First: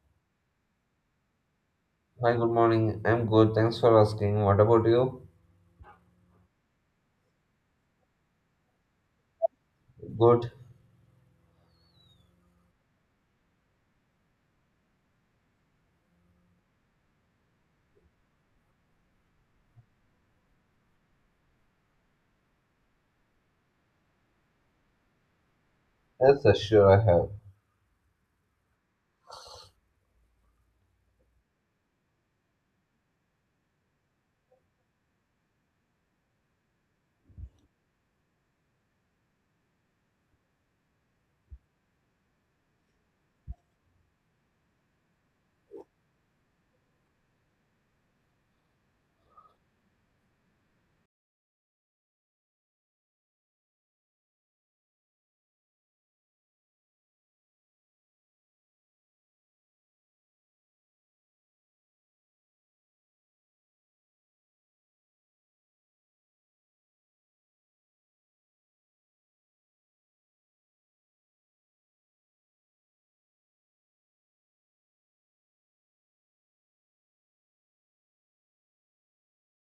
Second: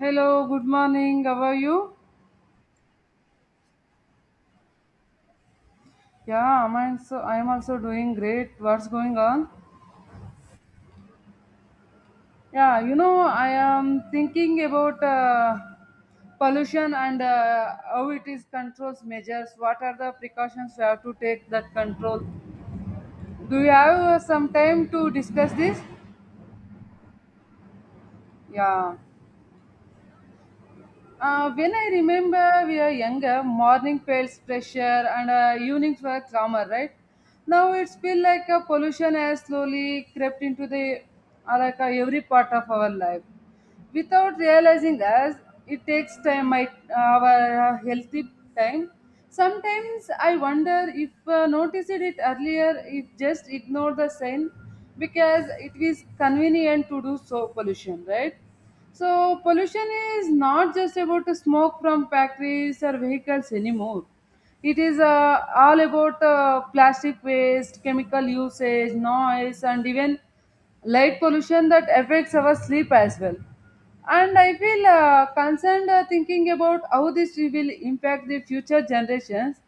Hello, good morning. How are you? Hi, good morning. I'm good. Thanks for asking. What about you? Yeah, I'm also doing great. What's going on? Good. Yeah, you know, I am thinking about pollution and how it is controls measures. What are the precautions we have to take that control? Do you have some time to discuss this? Yes, yes, sure I have. Yeah. When I remember we are younger, morning felt fresher and evenings were calmer, right? Now it's feel like a pollution has slowly crept into the every part of our life without realizing us, it takes time my our healthy time. Sometimes I wonder if noticed it earlier, if just ignore the sign because it is convenient to do so, pollution, right? So pollution is not just about the smoke from factories or vehicles anymore. It is all about plastic waste, chemical usage, noise, and even light pollution that affects our sleep as well. And I feel concerned, thinking about how this will impact the future generations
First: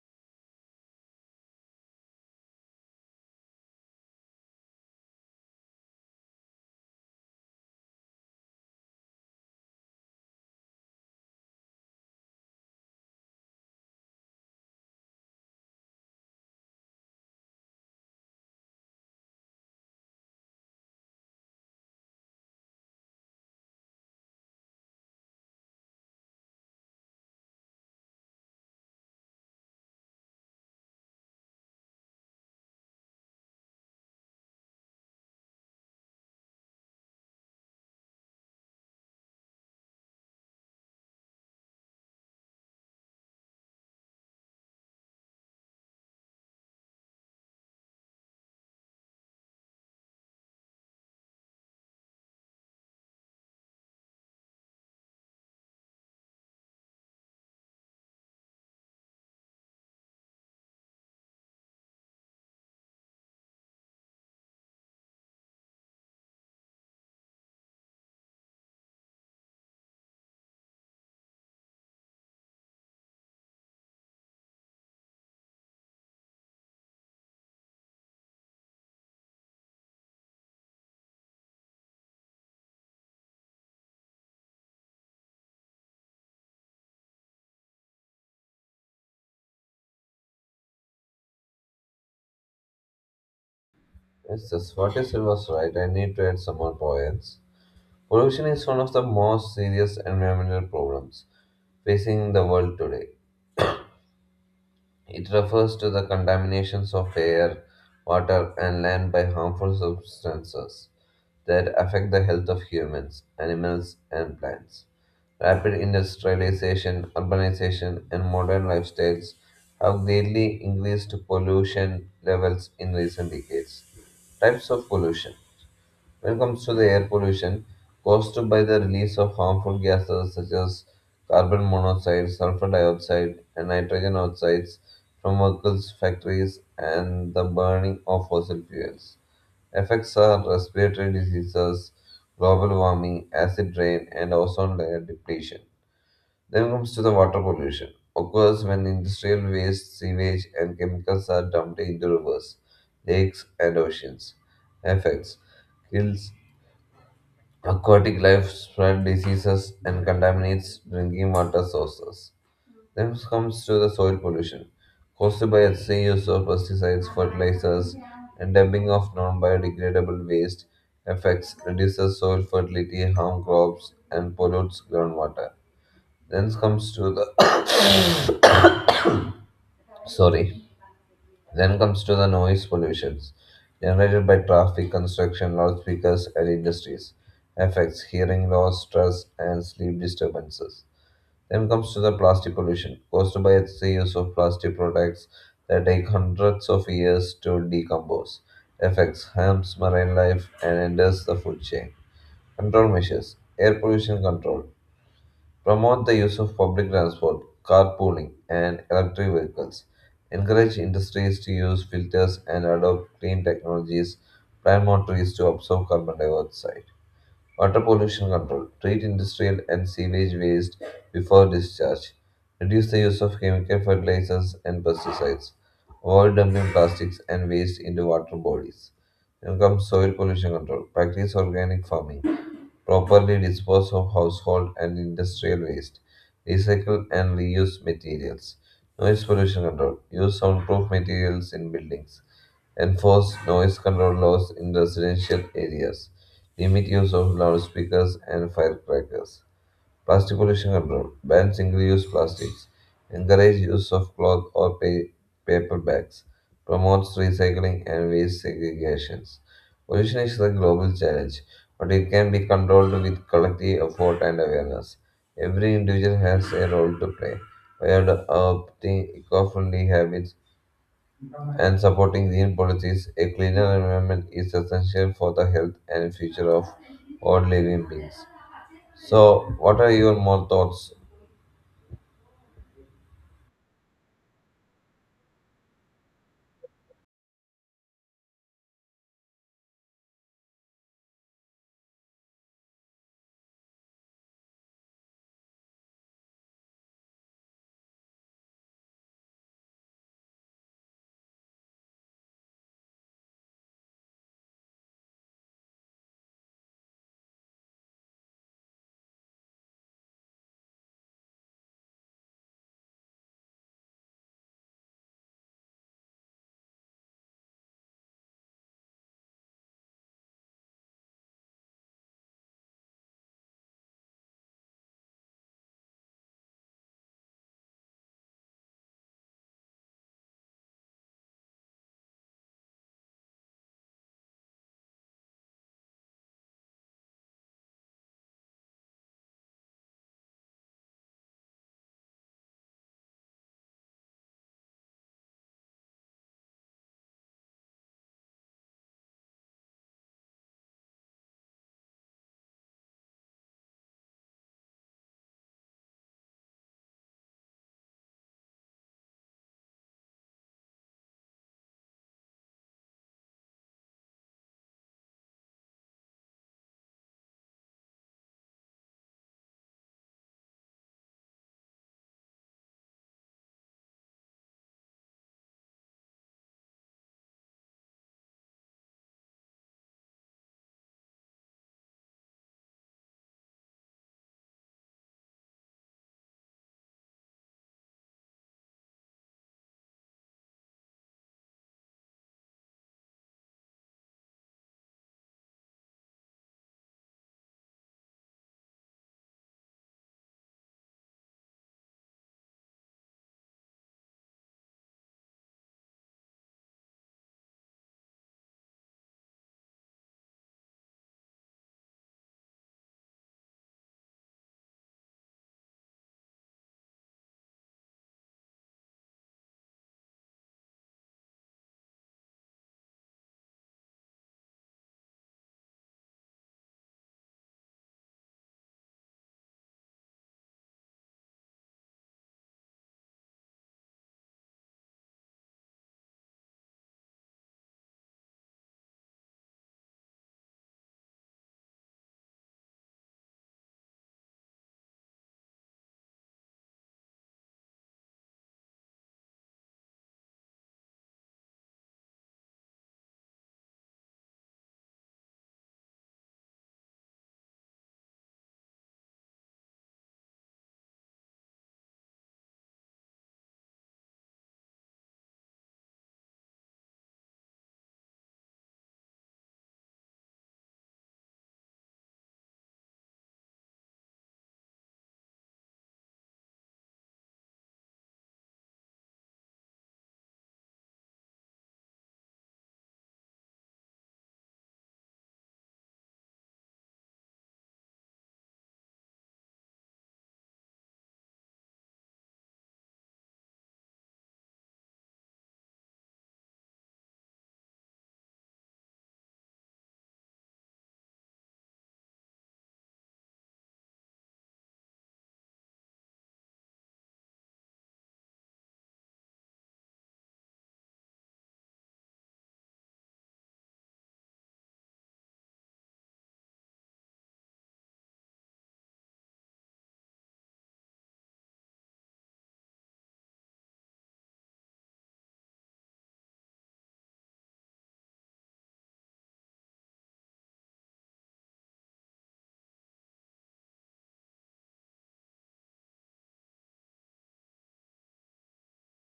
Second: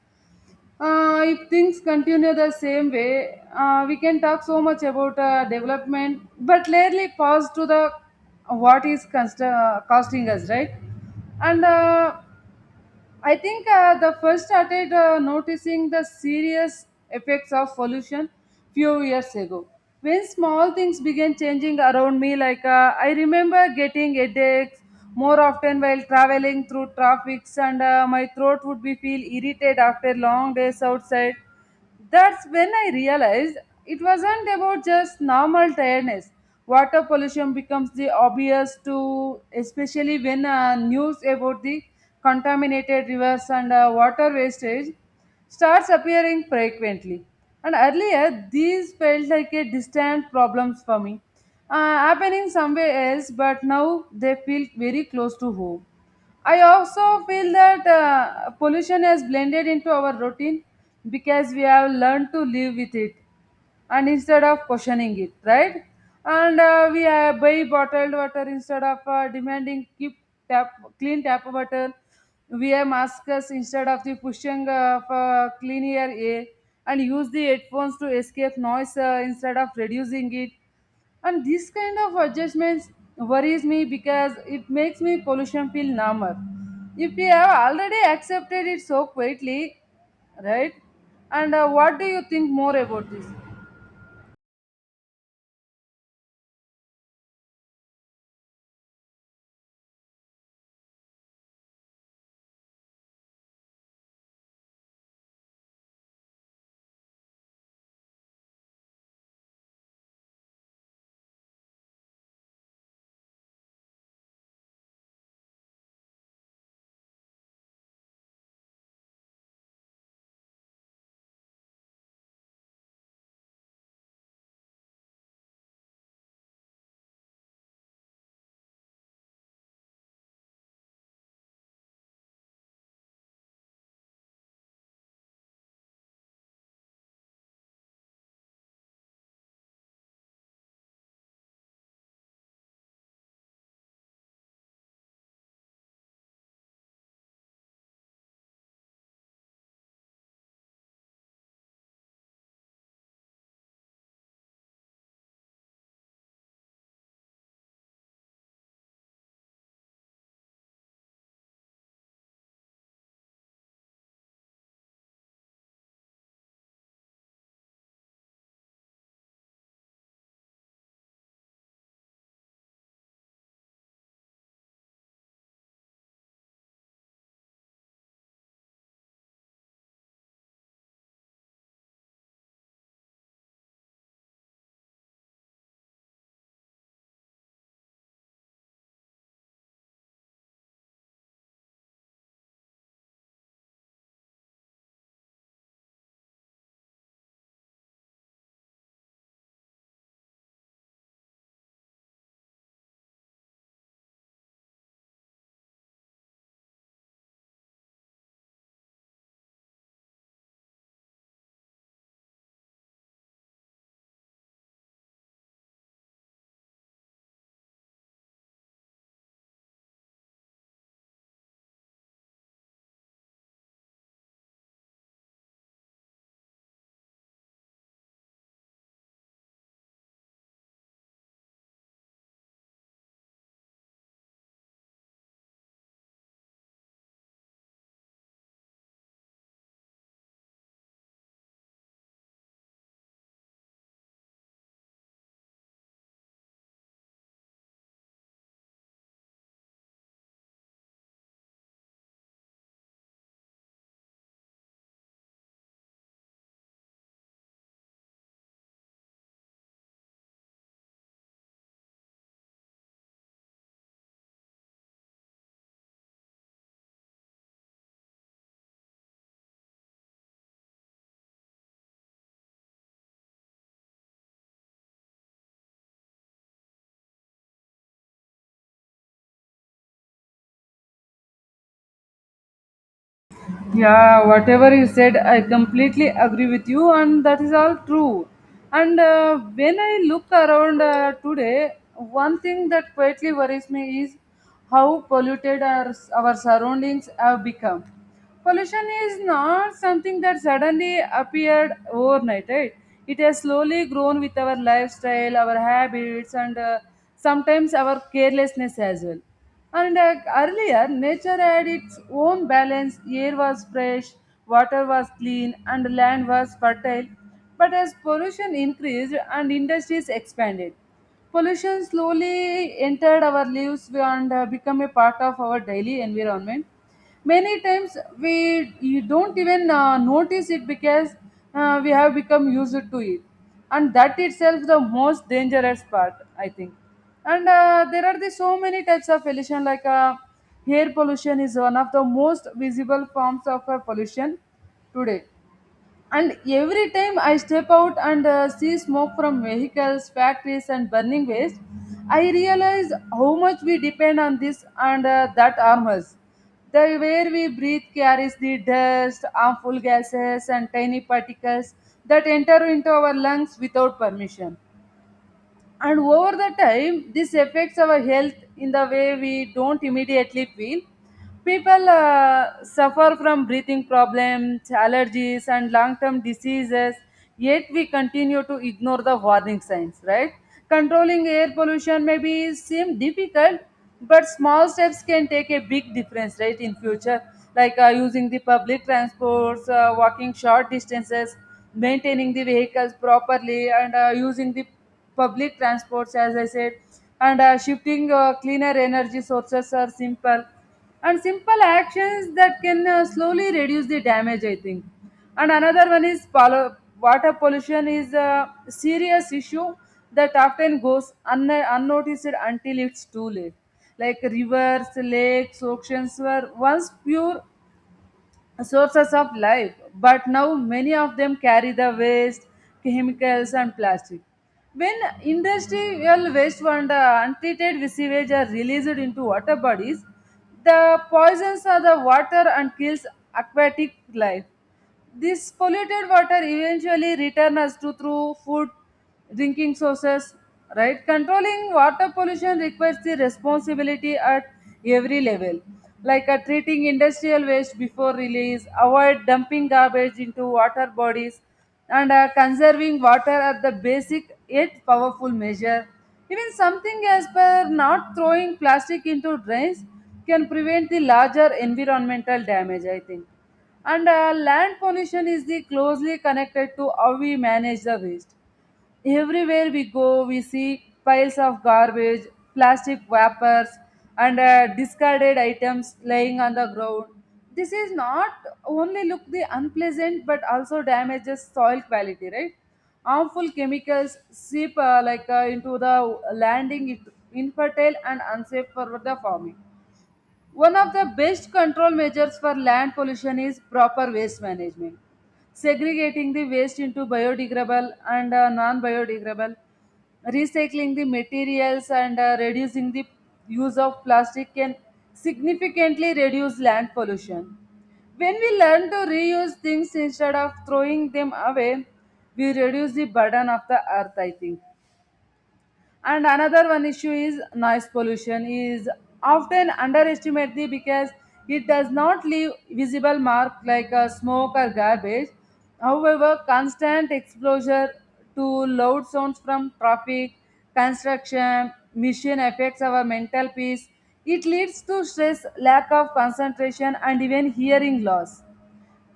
if things continue the same way. We can talk so much about development but rarely pause to the what is costing us, right? And I think the first started noticing the serious effects of pollution few years ago. When small things began changing around me, like I remember getting headaches more often while traveling through traffic, and my throat would be feel irritated after long days outside. That's when I realized it wasn't about just normal tiredness. Water pollution becomes the obvious to, especially when news about the contaminated rivers and water wastage starts appearing frequently. And earlier, these felt like a distant problems for me, happening somewhere else, but now they feel very close to home. I also feel that pollution has blended into our routine because we have learned to live with it and instead of questioning it, right? And we buy bottled water instead of demanding keep tap, clean tap water. We wear masks instead of the pushing of clean air and use the headphones to escape noise instead of reducing it, and this kind of adjustments worries me because it makes me pollution feel number if we have already accepted it so quietly, right? And what do you think more about this? Yes, yes. What is it was right. I need to add some more points. Pollution is one of the most serious environmental problems facing the world today. It refers to the contaminations of air, water, and land by harmful substances that affect the health of humans, animals, and plants. Rapid industrialization, urbanization, and modern lifestyles have greatly increased pollution levels in recent decades. Types of pollution when it comes to the air pollution caused by the release of harmful gases such as carbon monoxide, sulfur dioxide, and nitrogen oxides from vehicles, factories, and the burning of fossil fuels. Effects are respiratory diseases, global warming, acid rain, and ozone layer depletion. Then comes to the water pollution. Occurs when industrial waste, sewage, and chemicals are dumped into rivers, lakes, and oceans. Effects kills aquatic life, spread diseases, and contaminates drinking water sources. Then comes to the soil pollution, caused by excessive use of pesticides, fertilizers, and dumping of non-biodegradable waste. Affects reduces soil fertility, harm crops, and pollutes groundwater. Then comes to the Sorry. Then comes to the noise pollutions generated by traffic, construction, loudspeakers, and industries. Affects hearing loss, stress, and sleep disturbances. Then comes to the plastic pollution caused by the use of plastic products that take hundreds of years to decompose. Affects harms marine life and enters the food chain. Control measures: air pollution control. Promote the use of public transport, carpooling, and electric vehicles. Encourage industries to use filters and adopt clean technologies. Plant more trees to absorb carbon dioxide. Water pollution control. Treat industrial and sewage waste before discharge. Reduce the use of chemical fertilizers and pesticides. Avoid dumping plastics and waste into water bodies. Then comes soil pollution control. Practice organic farming. Properly dispose of household and industrial waste. Recycle and reuse materials. Noise pollution control. Use soundproof materials in buildings. Enforce noise control laws in residential areas. Limit use of loudspeakers and firecrackers. Plastic pollution control. Ban single use plastics. Encourage use of cloth or paper bags. Promotes recycling and waste segregation. Pollution is a global challenge, but it can be controlled with collective effort and awareness. Every individual has a role to play. By adopting eco friendly habits, and supporting green policies, a cleaner environment is essential for the health and future of all living beings. So, what are your more thoughts? Yeah, whatever you said, I completely agree with you, and that is all true. And when I look around today, one thing that quietly worries me is how polluted our surroundings have become. Pollution is not something that suddenly appeared overnight, right? It has slowly grown with our lifestyle, our habits, and sometimes our carelessness as well. And earlier, nature had its own balance. Air was fresh, water was clean, and land was fertile. But as pollution increased and industries expanded, pollution slowly entered our lives and become a part of our daily environment. Many times we you don't even notice it because we have become used to it, and that itself the most dangerous part, I think. And there are the so many types of pollution, like air pollution is one of the most visible forms of pollution today. And every time I step out and see smoke from vehicles, factories, and burning waste, I realize how much we depend on this and that armors. The air we breathe carries the dust, harmful gases, and tiny particles that enter into our lungs without permission, and over the time this affects our health in the way we don't immediately feel. People suffer from breathing problems, allergies, and long term diseases, yet we continue to ignore the warning signs, right? Controlling air pollution may be seem difficult, but small steps can take a big difference right in future, like using the public transports, walking short distances, maintaining the vehicles properly, and using the public transports, as I said, and shifting cleaner energy sources are simple and simple actions that can slowly reduce the damage, I think. And another one is water pollution is a serious issue that often goes unnoticed until it's too late. Like rivers, lakes, oceans were once pure sources of life, but now many of them carry the waste, chemicals, and plastic. When industrial waste and untreated sewage are released into water bodies, the poisons of the water and kills aquatic life. This polluted water eventually returns to through food, drinking sources, right? Controlling water pollution requires the responsibility at every level, like treating industrial waste before release, avoid dumping garbage into water bodies, and conserving water are the basic yet powerful measure. Even something as per not throwing plastic into drains can prevent the larger environmental damage, I think. And land pollution is the closely connected to how we manage the waste. Everywhere we go, we see piles of garbage, plastic wrappers, and discarded items lying on the ground. This is not only look the unpleasant but also damages soil quality, right? Harmful chemicals seep into the landing, it infertile and unsafe for the farming. One of the best control measures for land pollution is proper waste management. Segregating the waste into biodegradable and non biodegradable, recycling the materials, and reducing the use of plastic can significantly reduce land pollution. When we learn to reuse things instead of throwing them away, we reduce the burden of the earth, I think. And another one issue is noise pollution is often underestimated because it does not leave visible mark like smoke or garbage. However, constant exposure to loud sounds from traffic, construction machine affects our mental peace. It leads to stress, lack of concentration, and even hearing loss.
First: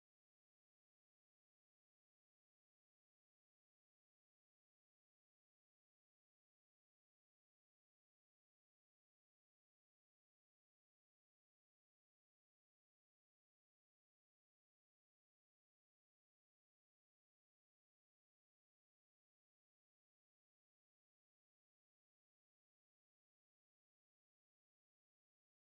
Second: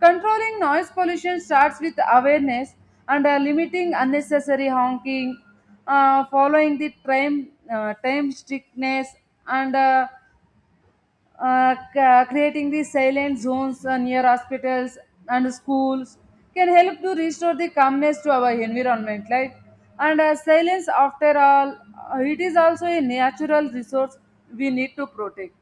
Controlling noise pollution starts with awareness and limiting unnecessary honking, following the time, time strictness, and creating the silent zones near hospitals and schools can help to restore the calmness to our environment. Like and silence, after all, it is also a natural resource we need to protect.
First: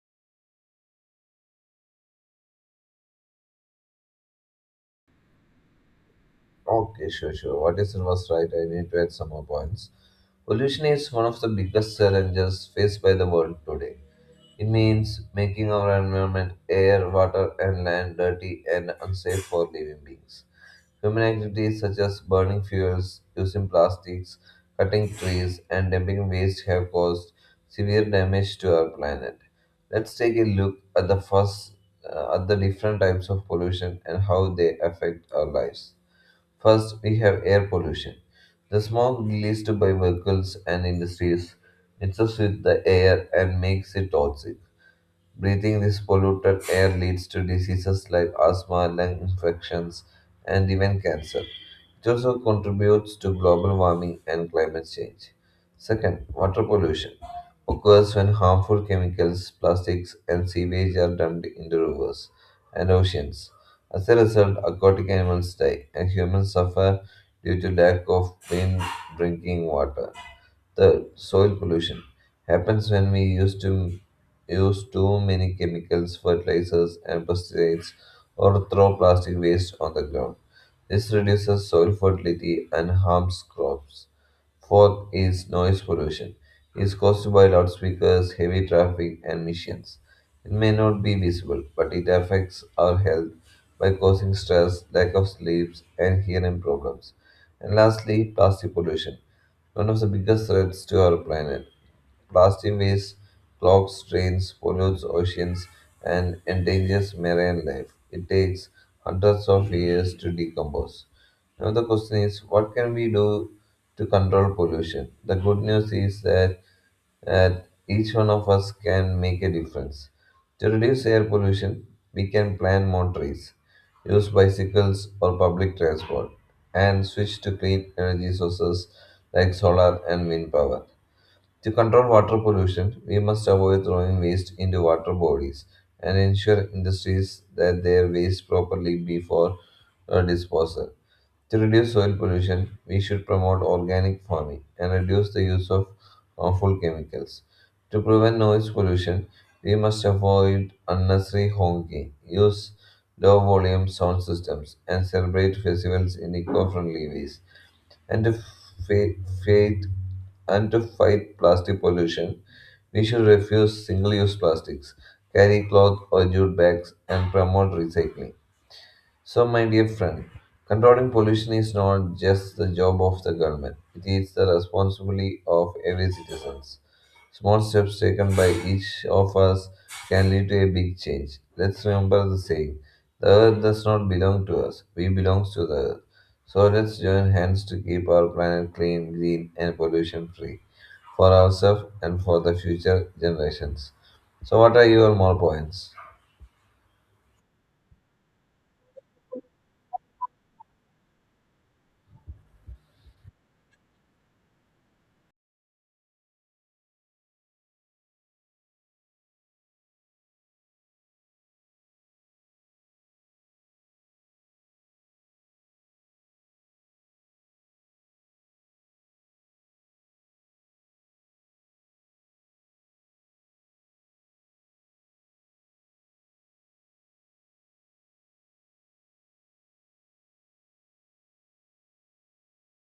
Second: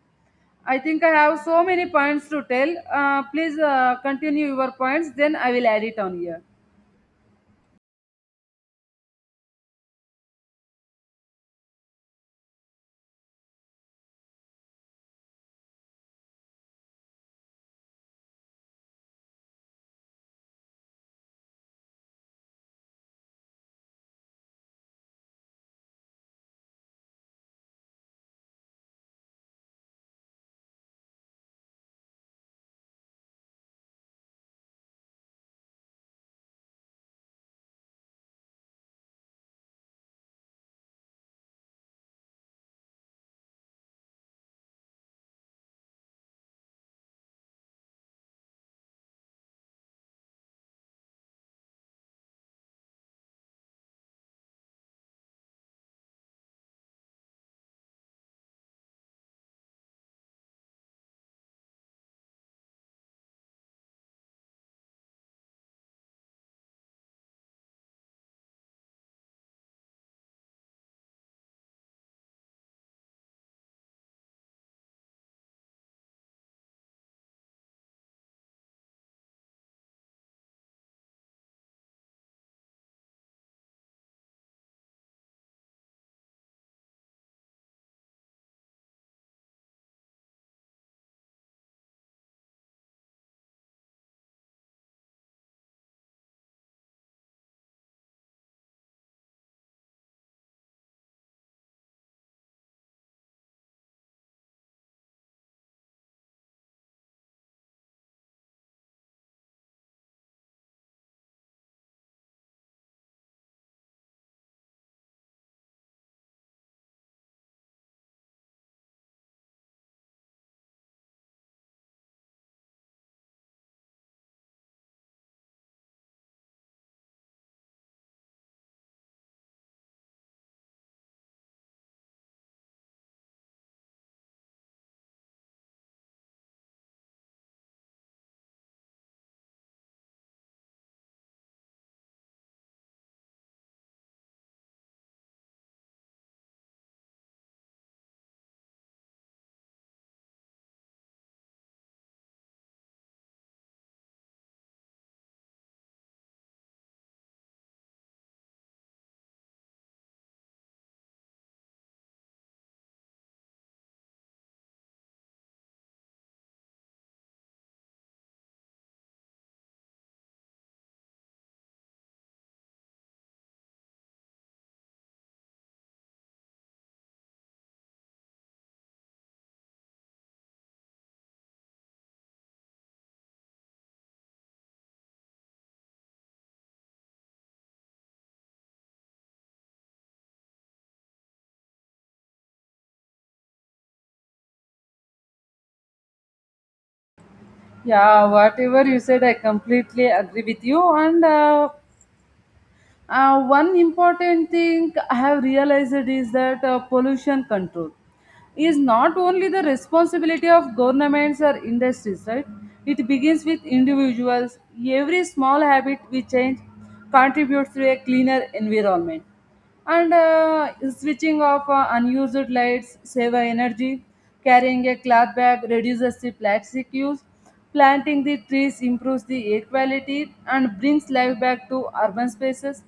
I think I have so many points to tell. Please continue your points, then I will add it on here. Okay, sure, sure. What is it was right? I need to add some more points. Pollution is one of the biggest challenges faced by the world today. It means making our environment, air, water, and land dirty and unsafe for living beings. Human activities such as burning fuels, using plastics, cutting trees, and dumping waste have caused severe damage to our planet. Let's take a look at the first at the different types of pollution and how they affect our lives. First, we have air pollution. The smoke released by vehicles and industries mixes with the air and makes it toxic. Breathing this polluted air leads to diseases like asthma, lung infections, and even cancer. It also contributes to global warming and climate change. Second, water pollution occurs when harmful chemicals, plastics, and sewage are dumped into rivers and oceans. As a result, aquatic animals die, and humans suffer due to lack of clean drinking water. The soil pollution happens when we use too many chemicals, fertilizers, and pesticides, or throw plastic waste on the ground. This reduces soil fertility and harms crops. Fourth is noise pollution. It is caused by loudspeakers, heavy traffic, and emissions. It may not be visible, but it affects our health by causing stress, lack of sleep, and hearing problems. And lastly, plastic pollution, one of the biggest threats to our planet. Blasting waves clogs drains, pollutes oceans, and endangers marine life. It takes hundreds of years to decompose. Now, the question is what can we do to control pollution? The good news is that each one of us can make a difference. To reduce air pollution, we can plant more trees, use bicycles or public transport, and switch to clean energy sources like solar and wind power. To control water pollution, we must avoid throwing waste into water bodies and ensure industries that their waste properly before disposal. To reduce soil pollution, we should promote organic farming and reduce the use of harmful chemicals. To prevent noise pollution, we must avoid unnecessary honking, use low volume sound systems, and celebrate festivals in eco friendly ways, and fa- fight to fight plastic pollution, we should refuse single-use plastics, carry cloth or jute bags, and promote recycling. So, my dear friend, controlling pollution is not just the job of the government, it is the responsibility of every citizen. Small steps taken by each of us can lead to a big change. Let's remember the saying the earth does not belong to us, we belong to the earth. So, let's join hands to keep our planet clean, green, and pollution free for ourselves and for the future generations. So, what are your more points? Yeah, whatever you said, I completely agree with you. And one important thing I have realized is that pollution control is not only the responsibility of governments or industries, right? It begins with individuals. Every small habit we change contributes to a cleaner environment, and switching off unused lights save energy, carrying a cloth bag reduces the plastic use, planting the trees improves the air quality and brings life back to urban spaces.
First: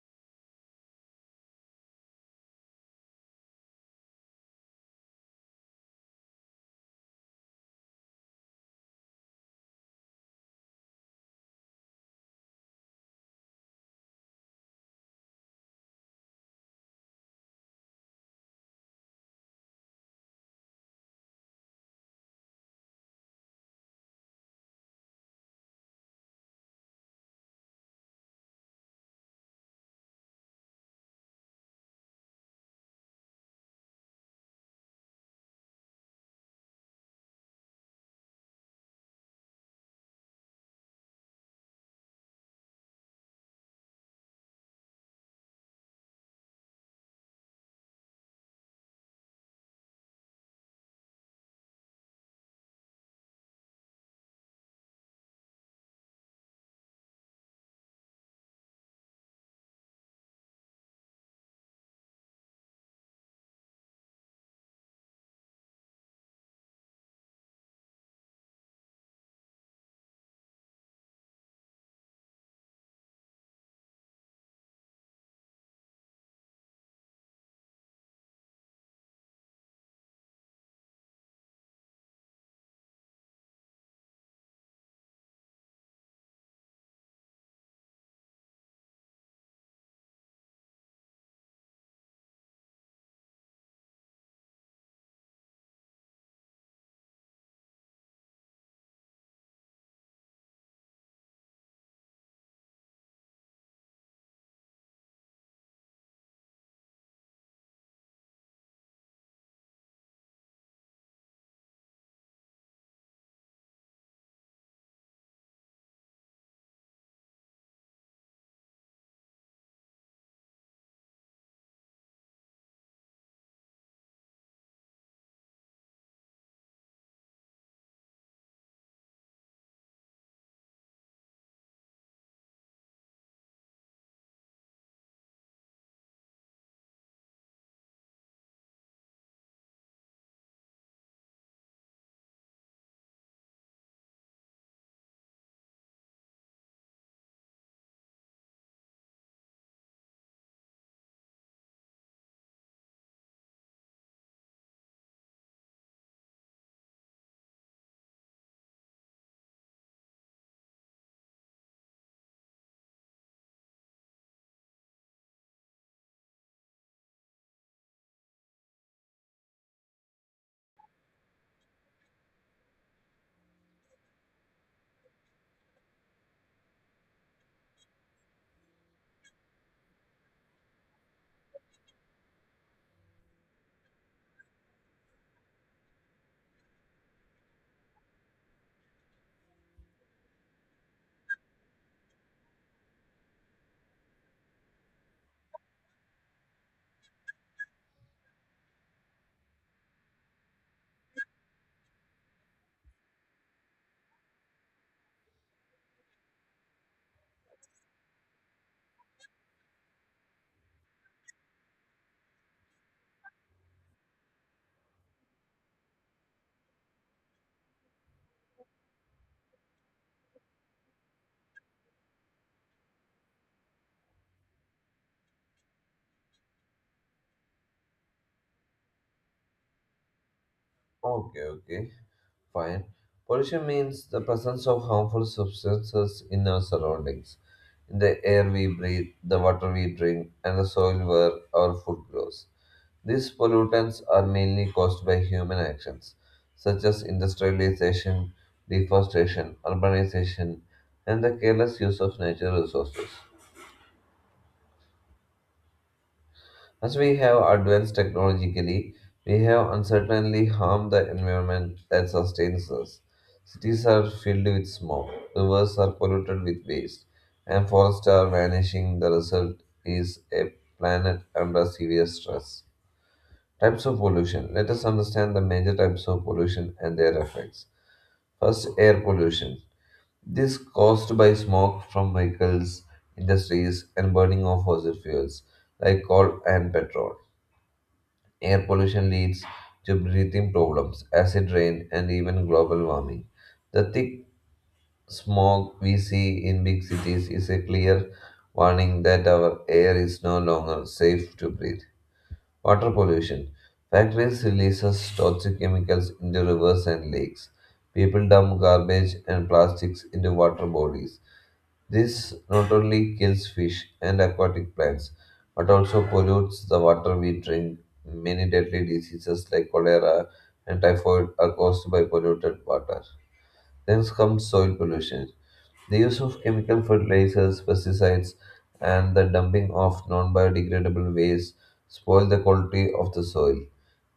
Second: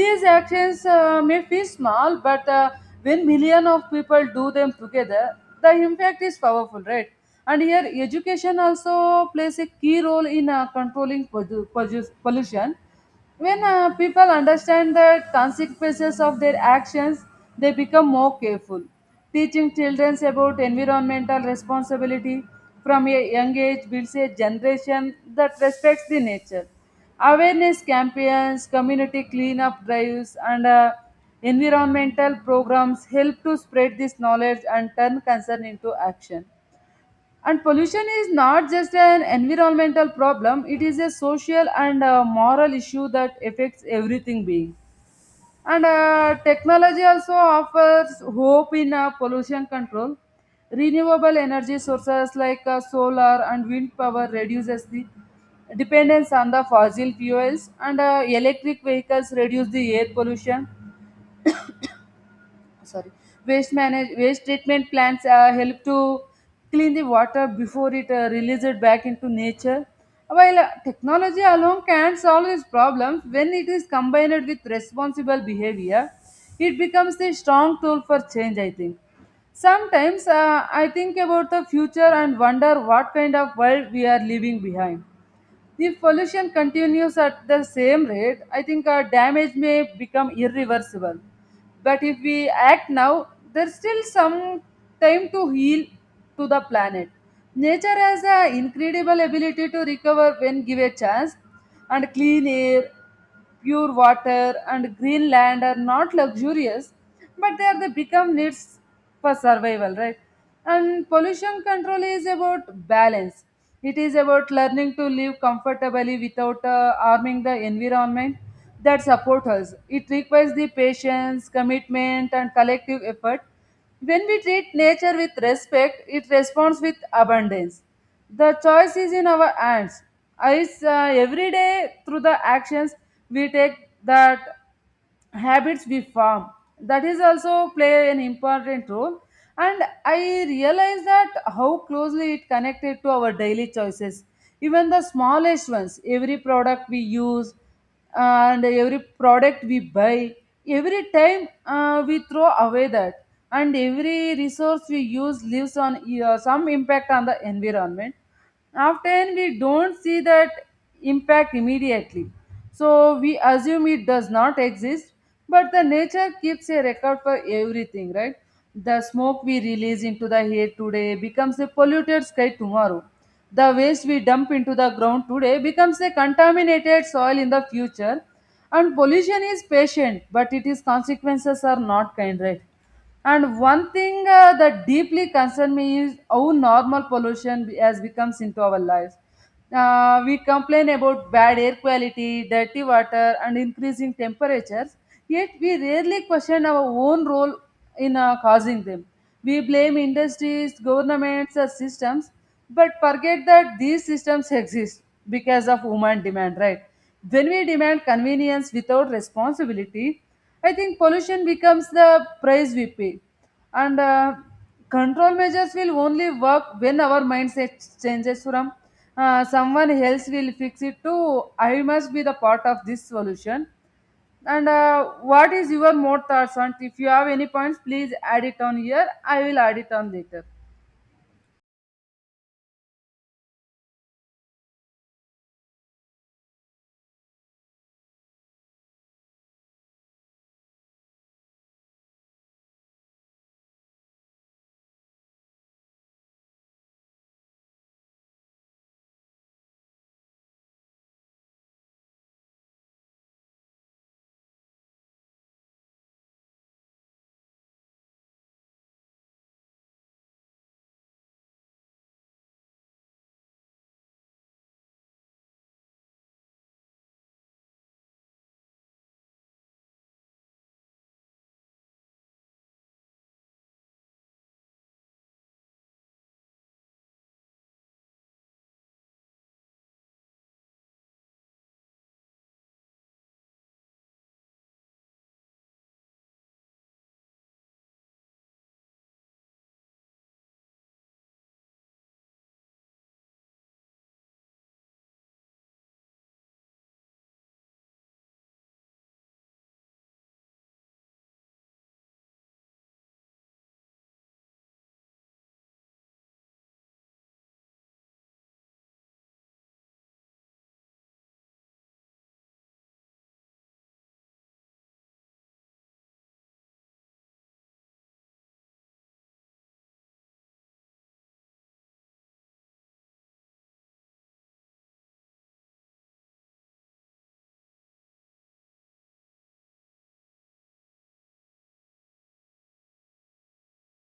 These actions may feel small, but when millions of people do them together, the impact is powerful, right? And here education also plays a key role in controlling pollution. When people understand the consequences of their actions, they become more careful. Teaching children about environmental responsibility from a young age builds a generation that respects the nature. Awareness campaigns, community cleanup drives, and environmental programs help to spread this knowledge and turn concern into action. And pollution is not just an environmental problem, it is a social and moral issue that affects everything being. And technology also offers hope in pollution control. Renewable energy sources like solar and wind power reduces the dependence on the fossil fuels, and electric vehicles reduce the air pollution. Sorry, waste treatment plants help to clean the water before it releases back into nature. While technology alone can solve these problems, when it is combined with responsible behavior, it becomes a strong tool for change, I think. Sometimes I think about the future and wonder what kind of world we are leaving behind. If pollution continues at the same rate, I think our damage may become irreversible. But if we act now, there's still some time to heal to the planet. Nature has an incredible ability to recover when given a chance, and clean air, pure water, and green land are not luxurious, but they are the become needs for survival, right? And pollution control is about balance. It is about learning to live comfortably without harming the environment that supports us. It requires the patience, commitment, and collective effort. When we treat nature with respect, it responds with abundance. The choice is in our hands. It's every day through the actions we take, that habits we form, that is also play an important role. And I realize that how closely it connected to our daily choices, even the smallest ones. Every product we use and every product we buy, every time we throw away that, and every resource we use leaves on some impact on the environment. Often we don't see that impact immediately, so we assume it does not exist, but the nature keeps a record for everything, right? The smoke we release into the air today becomes a polluted sky tomorrow. The waste we dump into the ground today becomes a contaminated soil in the future. And pollution is patient, but its consequences are not kind, right? And one thing that deeply concerns me is how normal pollution has becomes into our lives. We complain about bad air quality, dirty water, and increasing temperatures, yet we rarely question our own role in causing them. We blame industries, governments, or systems, but forget that these systems exist because of human demand, right? When we demand convenience without responsibility, I think pollution becomes the price we pay, and control measures will only work when our mindset changes from someone else will fix it to I must be the part of this solution. And what is your more thoughts on? If you have any points, please add it on here. I will add it on later. Okay, okay. Fine. Pollution means the presence of harmful substances in our surroundings, in the air we breathe, the water we drink, and the soil where our food grows. These pollutants are mainly caused by human actions, such as industrialization, deforestation, urbanization, and the careless use of natural resources. As we have advanced technologically, we have uncertainly harmed the environment that sustains us. Cities are filled with smoke, rivers are polluted with waste, and forests are vanishing. The result is a planet under serious stress. Types of pollution. Let us understand the major types of pollution and their effects. First, air pollution. This caused by smoke from vehicles, industries, and burning of fossil fuels like coal and petrol. Air pollution leads to breathing problems, acid rain, and even global warming. The thick smog we see in big cities is a clear warning that our air is no longer safe to breathe. Water pollution. Factories releases toxic chemicals into rivers and lakes. People dump garbage and plastics into water bodies. This not only kills fish and aquatic plants, but also pollutes the water we drink. Many deadly diseases like cholera and typhoid are caused by polluted water. Then comes soil pollution. The use of chemical fertilizers, pesticides, and the dumping of non biodegradable waste spoil the quality of the soil.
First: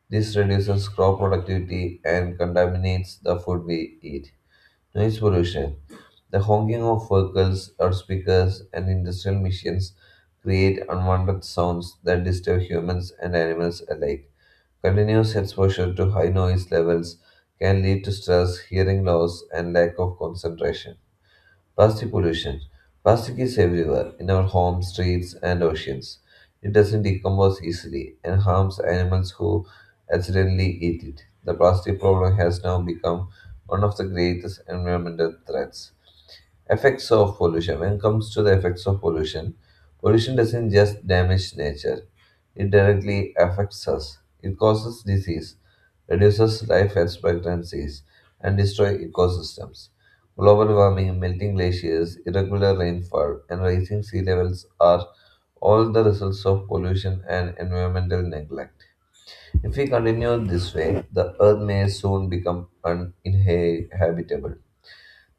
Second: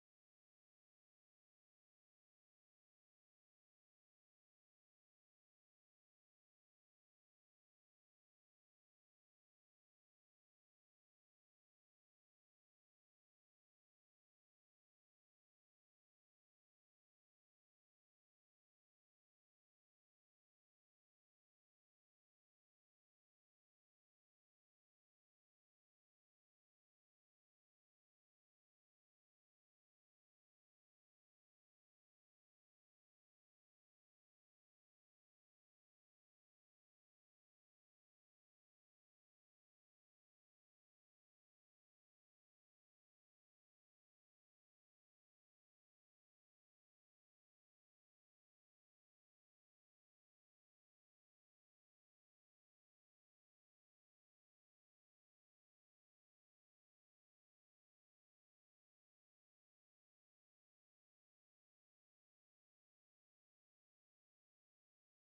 This reduces crop productivity and contaminates the food we eat. Noise pollution. The honking of vehicles or speakers and industrial machines create unwanted sounds that disturb humans and animals alike. Continuous exposure to high noise levels can lead to stress, hearing loss, and lack of concentration. Plastic pollution. Plastic is everywhere, in our homes, streets, and oceans. It doesn't decompose easily and harms animals who accidentally eat it. The plastic problem has now become one of the greatest environmental threats. Effects of pollution, when it comes to the effects of pollution, pollution doesn't just damage nature, it directly affects us. It causes disease, reduces life expectancies, and destroys ecosystems. Global warming, melting glaciers, irregular rainfall, and rising sea levels are all the results of pollution and environmental neglect. If we continue this way, the earth may soon become uninhabitable.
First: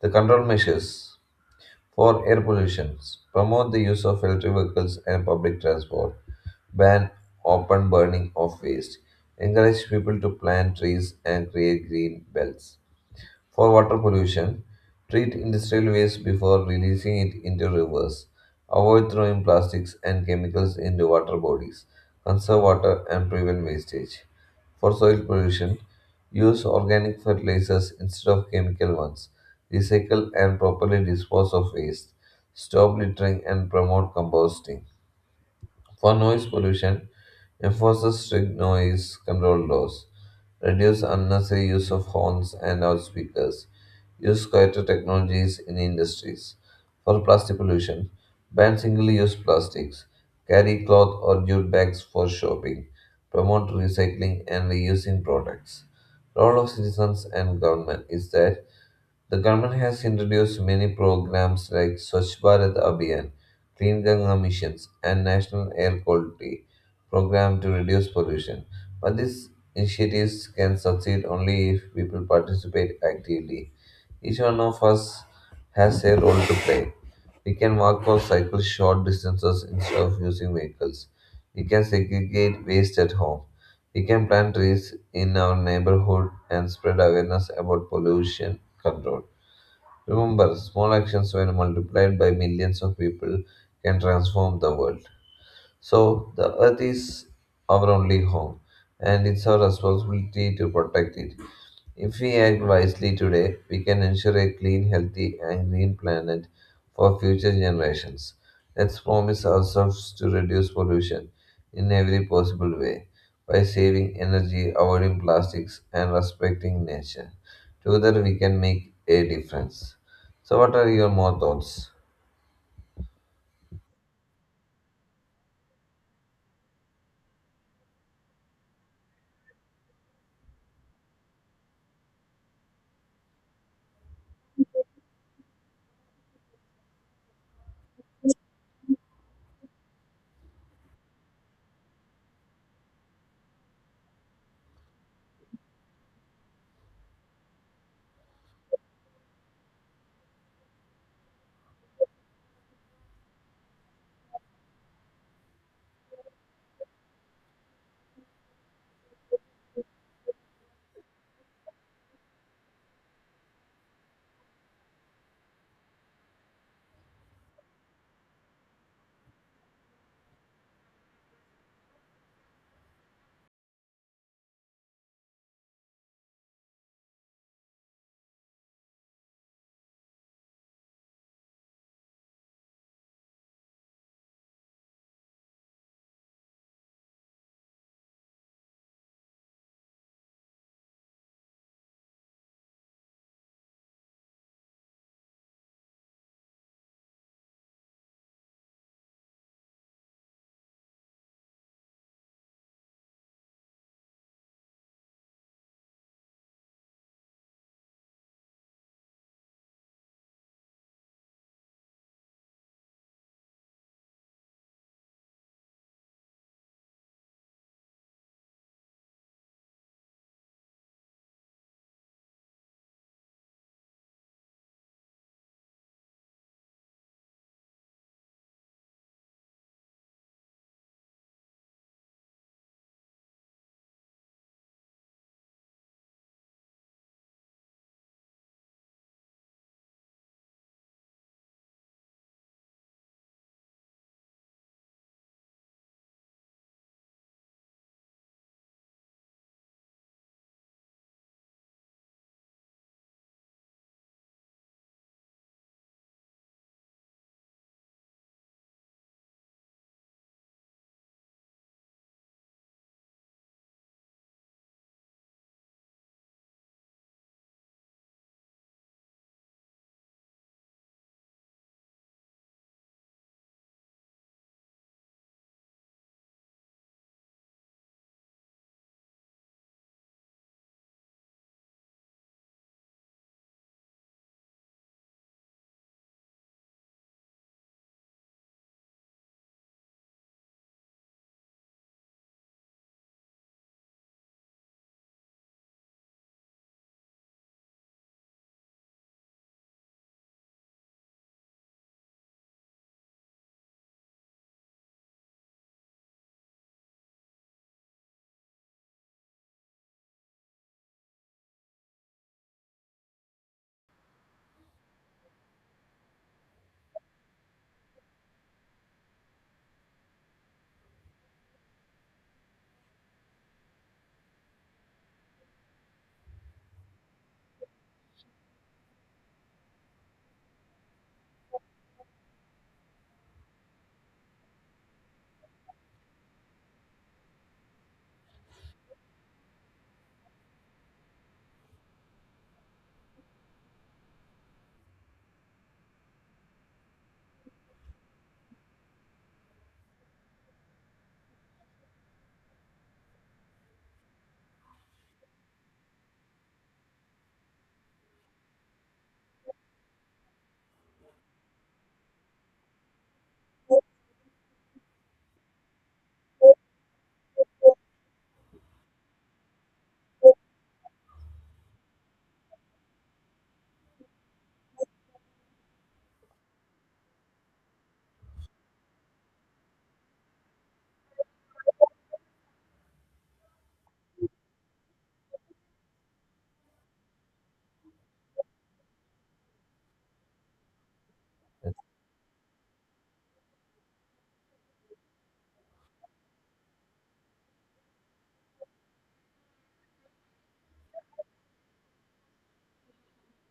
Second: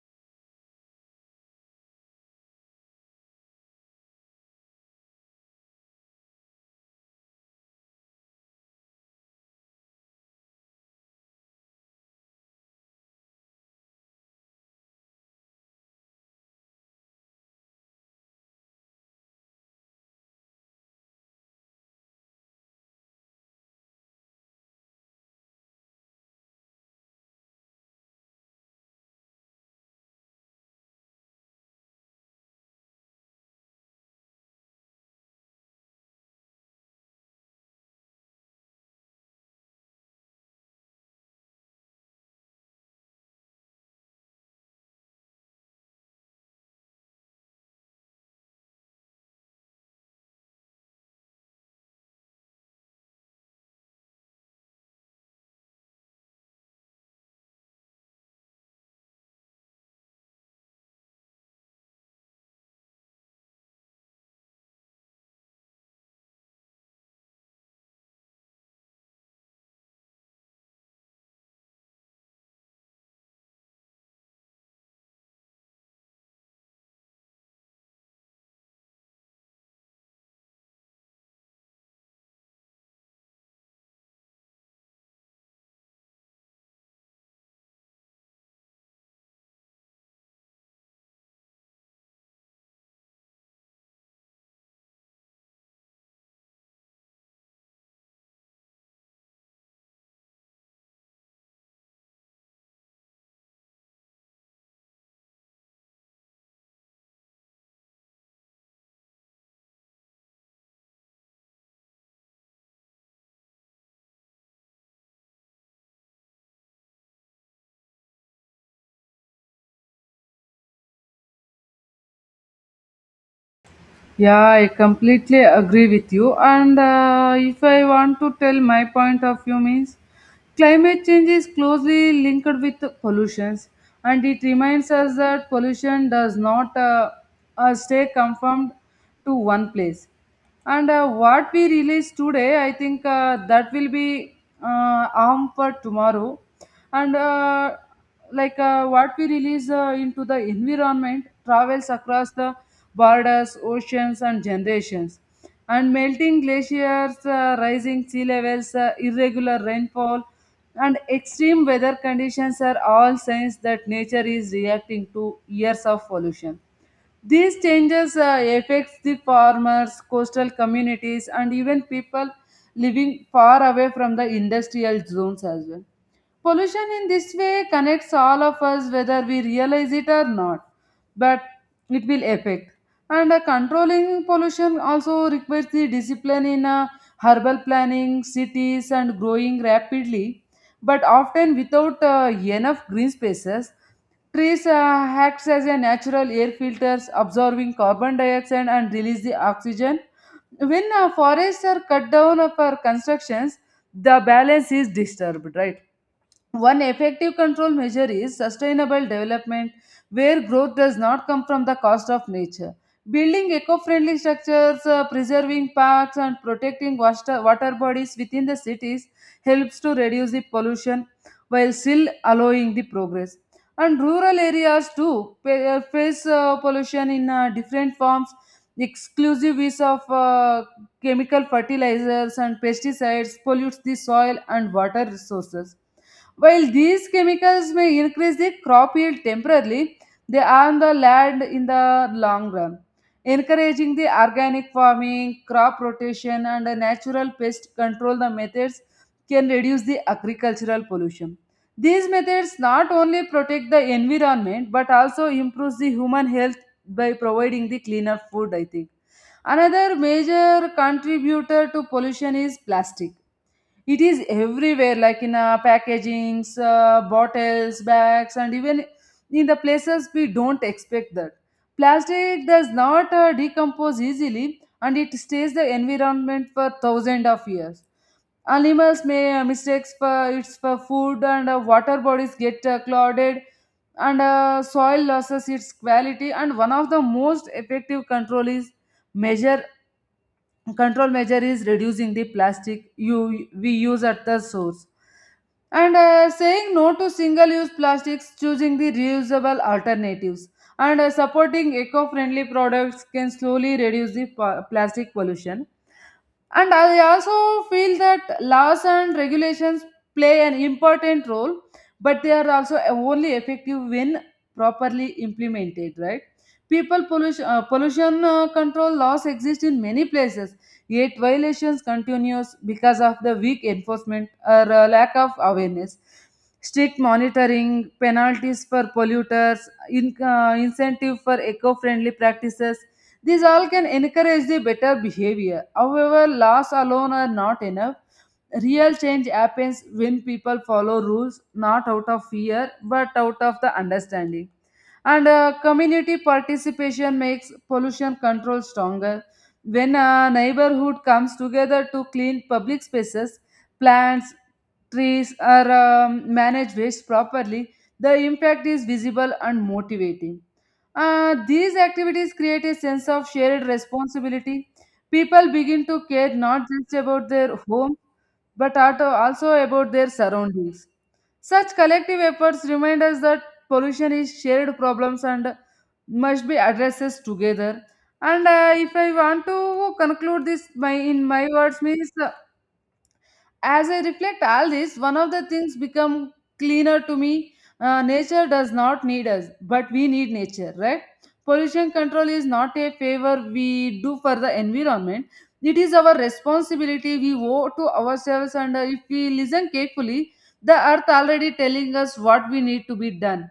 The control measures for air pollution. Promote the use of electric vehicles and public transport. Ban open burning of waste. Encourage people to plant trees and create green belts. For water pollution, treat industrial waste before releasing it into rivers. Avoid throwing plastics and chemicals into water bodies. Conserve water and prevent wastage. For soil pollution, use organic fertilizers instead of chemical ones. Recycle and properly dispose of waste. Stop littering and promote composting. For noise pollution, enforces strict noise control laws, reduce unnecessary use of horns and loudspeakers, use quieter technologies in industries. For plastic pollution, ban single-use plastics, carry cloth or jute bags for shopping, promote recycling and reusing products. Role of citizens and government is that the government has introduced many programs like Swachh Bharat Abhiyan, Clean Ganga missions, and National Air Quality Program to reduce pollution. But these initiatives can succeed only if people participate actively. Each one of us has a role to play. We can walk or cycle short distances instead of using vehicles. We can segregate waste at home. We can plant trees in our neighborhood and spread awareness about pollution control. Remember, small actions, when multiplied by millions of people, can transform the world. So, the earth is our only home, and it's our responsibility to protect it. If we act wisely today, we can ensure a clean, healthy, and green planet for future generations. Let's promise ourselves to reduce pollution in every possible way by saving energy, avoiding plastics, and respecting nature. Together, we can make a difference. So, what are your more thoughts? Yeah, I completely agree with you. And if I want to tell my point of view, means climate change is closely linked with pollutions, and it reminds us that pollution does not stay confined to one place. And what we release today, I think that will be harm for tomorrow, and what we release into the environment travels across the borders, oceans, and generations. And melting glaciers, rising sea levels, irregular rainfall, and extreme weather conditions are all signs that nature is reacting to years of pollution. These changes affects the farmers, coastal communities, and even people living far away from the industrial zones as well. Pollution in this way connects all of us, whether we realize it or not, but it will affect. And controlling pollution also requires the discipline in herbal planning, cities, and growing rapidly, but often without enough green spaces. Trees acts as a natural air filters, absorbing carbon dioxide and release the oxygen. When forests are cut down for constructions, the balance is disturbed, right? One effective control measure is sustainable development, where growth does not come from the cost of nature. Building eco friendly structures, preserving parks, and protecting water bodies within the cities helps to reduce the pollution while still allowing the progress. And rural areas too face pollution in different forms. Exclusive use of chemical fertilizers and pesticides pollutes the soil and water resources. While these chemicals may increase the crop yield temporarily, they harm the land in the long run. Encouraging the organic farming, crop rotation, and natural pest control the methods can reduce the agricultural pollution. These methods not only protect the environment but also improves the human health by providing the cleaner food, I think. Another major contributor to pollution is plastic. It is everywhere, like in packagings, bottles, bags, and even in the places we don't expect that. Plastic does not decompose easily, and it stays the environment for thousands of years. Animals may mistakes for its for food, and water bodies get clouded, and soil loses its quality. And one of the most effective measure control measure is reducing the plastic you we use at the source, and saying no to single use plastics, choosing the reusable alternatives, and supporting eco friendly products can slowly reduce the plastic pollution. And I also feel that laws and regulations play an important role, but they are also only effective when properly implemented, right? Pollution control laws exist in many places, yet violations continues because of the weak enforcement or lack of awareness. Strict monitoring, penalties for polluters, incentive for eco-friendly practices, these all can encourage the better behavior. However, laws alone are not enough. Real change happens when people follow rules not out of fear but out of the understanding. And community participation makes pollution control stronger. When a neighborhood comes together to clean public spaces, plants, trees, or manage waste properly, the impact is visible and motivating. These activities create a sense of shared responsibility. People begin to care not just about their home, but also about their surroundings. Such collective efforts remind us that pollution is shared problems and must be addressed together. And if I want to conclude this my in my words means, as I reflect all this, one of the things become cleaner to me. Nature does not need us, but we need nature, right? Pollution control is not a favor we do for the environment. It is our responsibility we owe to ourselves, and if we listen carefully, the earth already telling us what we need to be done.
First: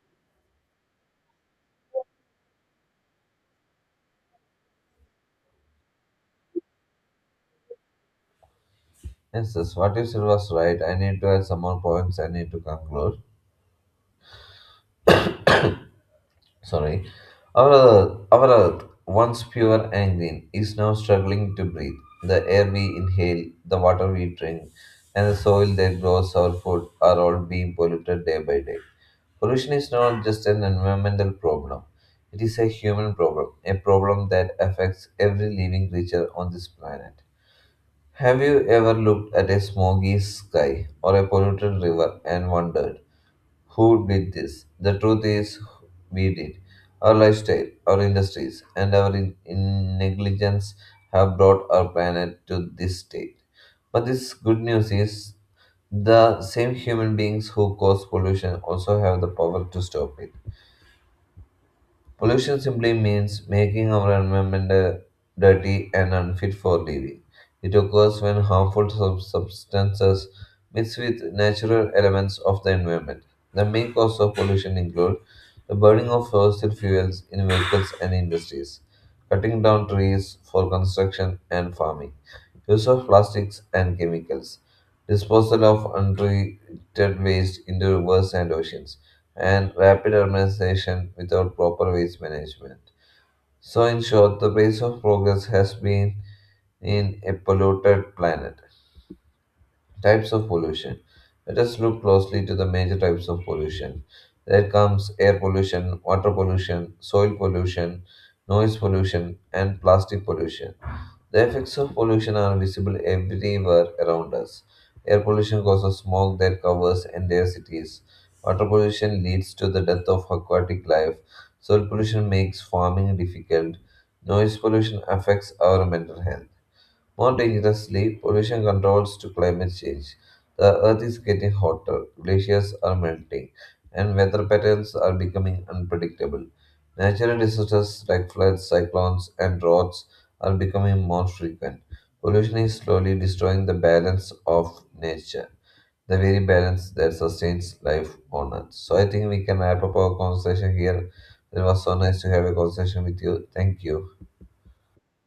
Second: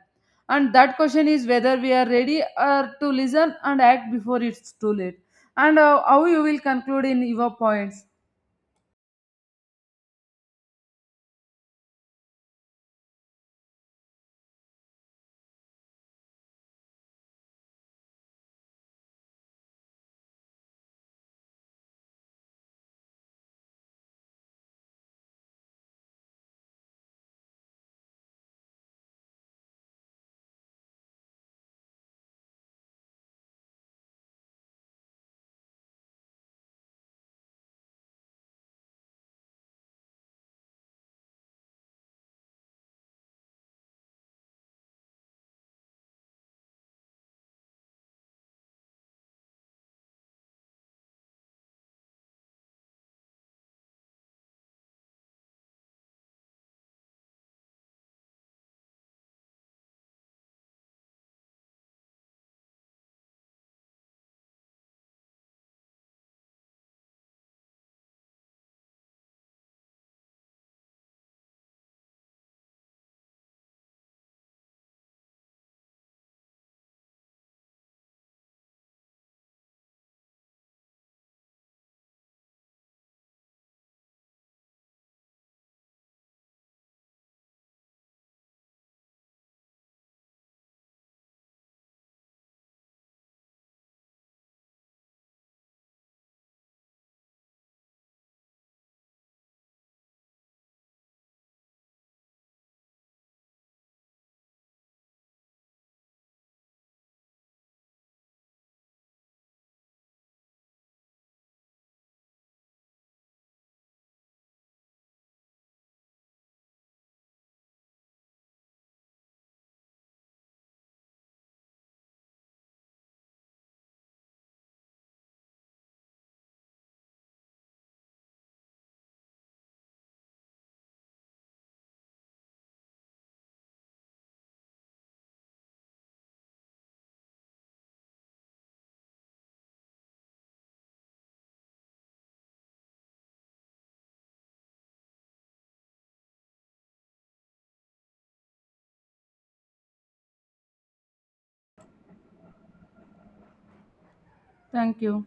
And that question is whether we are ready to listen and act before it's too late. And how you will conclude in your points. Yes, yes, what you said was right? I need to add some more points. I need to conclude. Sorry, our earth, once pure and green, is now struggling to breathe. The air we inhale, the water we drink, and the soil that grows our food are all being polluted day by day. Pollution is not just an environmental problem, it is a human problem, a problem that affects every living creature on this planet. Have you ever looked at a smoky sky or a polluted river and wondered? Who did this? The truth is, we did. Our lifestyle, our industries, and our negligence have brought our planet to this state. But this good news is the same human beings who cause pollution also have the power to stop it. Pollution simply means making our environment dirty and unfit for living. It occurs when harmful substances mix with natural elements of the environment. The main causes of pollution include the burning of fossil fuels in vehicles and industries, cutting down trees for construction and farming, use of plastics and chemicals, disposal of untreated waste into rivers and oceans, and rapid urbanization without proper waste management. So, in short, the pace of progress has been in a polluted planet. Types of pollution. Let us look closely to the major types of pollution. There comes air pollution, water pollution, soil pollution, noise pollution, and plastic pollution. The effects of pollution are visible everywhere around us. Air pollution causes smog that covers entire cities. Water pollution leads to the death of aquatic life. Soil pollution makes farming difficult. Noise pollution affects our mental health. More dangerously, pollution controls to climate change. The earth is getting hotter, glaciers are melting, and weather patterns are becoming unpredictable. Natural disasters like floods, cyclones, and droughts are becoming more frequent. Pollution is slowly destroying the balance of nature, the very balance that sustains life on earth. So I think we can wrap up our conversation here. It was so nice to have a conversation with you. Thank you. Thank you.